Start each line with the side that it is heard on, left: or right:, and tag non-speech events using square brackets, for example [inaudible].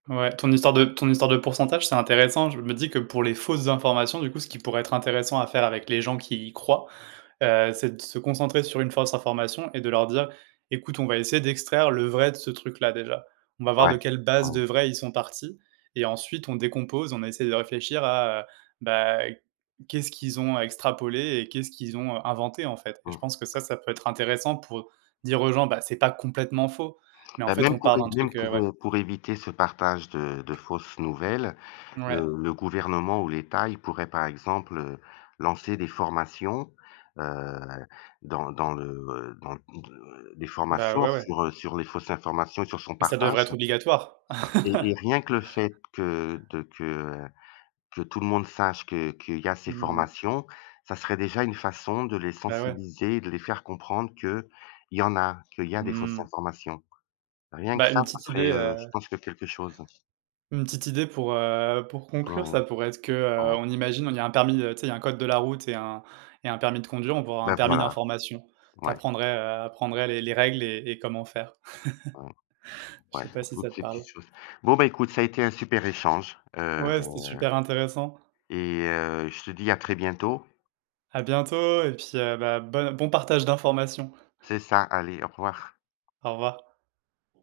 right: Ouais, ton histoire de ton histoire de pourcentage, c'est intéressant, je me dis que pour les fausses informations, du coup, ce qui pourrait être intéressant à faire avec les gens qui y croient, heu, c'est de se concentrer sur une fausse information et de leur dire: «Écoute, on va essayer d'extraire le vrai de ce truc-là, déjà. On va voir
left: Ouais.
right: de quelle base
left: Mmh.
right: de vrai, ils sont partis et ensuite on décompose, on essaye de réfléchir à, heu, bah, qu'est-ce qu'ils ont extrapolé et qu'est-ce qu'ils ont inventé», en fait et je
left: Mmh.
right: pense que ça, ça peut être intéressant pour dire aux gens: «Bah, c'est pas complètement faux mais, en
left: Bah,
right: fait,
left: même
right: on
left: pour
right: part
left: évi
right: d'un
left: même
right: truc», heu,
left: pour,
right: ouais.
left: heu, pour éviter ce partage de de fausses nouvelles,
right: Ouais.
left: heu, le gouvernement ou l'État, il pourrait, par exemple, heu, lancer des formations, heu, dans dans le, heu, dans, heu, des
right: Bah,
left: formations
right: ouais, ouais.
left: sur, heu, sur les fausses informations et sur son
right: Mais ça devrait
left: partage
right: être obligatoire!
left: et et
right: [chuckles]
left: rien que le fait que de que que tout le monde sache que qu'il y a ces
right: Mmh mh.
left: formations, ça serait déjà une façon de les
right: Bah, ouais.
left: sensibiliser et de les faire comprendre qu'il y en a, qu'il y a des fausses
right: Mmh.
left: informations, rien que
right: Bah,
left: ça
right: une
left: ce
right: petite
left: serait,
right: idée,
left: heu, je
right: heu
left: pense que quelque chose.
right: une petite idée pour, heu, pour conclure,
left: Ouais,
right: ça pourrait être que, heu,
left: ouais.
right: on imagine, on il y a un permis, heu, tu sais, il y a un code de la route et un et un permis de conduire, on pourrait avoir un
left: Bah,
right: permis
left: voilà,
right: d'information, tu
left: ouais.
right: apprendrais, heu, apprendrais les les règles et et comment faire.
left: Ouais,
right: [chuckles] Je
left: ouais,
right: sais pas si ça
left: toutes
right: te
left: ces
right: parle?
left: petites choses. Bon, ben, écoute ça a été un super échange, heu
right: Ouais, c'était super intéressant.
left: et heu, je te dis à très bientôt.
right: À bientôt et puis, heu, bah, bonne bon partage d'informations.
left: C'est ça, allez, au revoir.
right: Au revoir.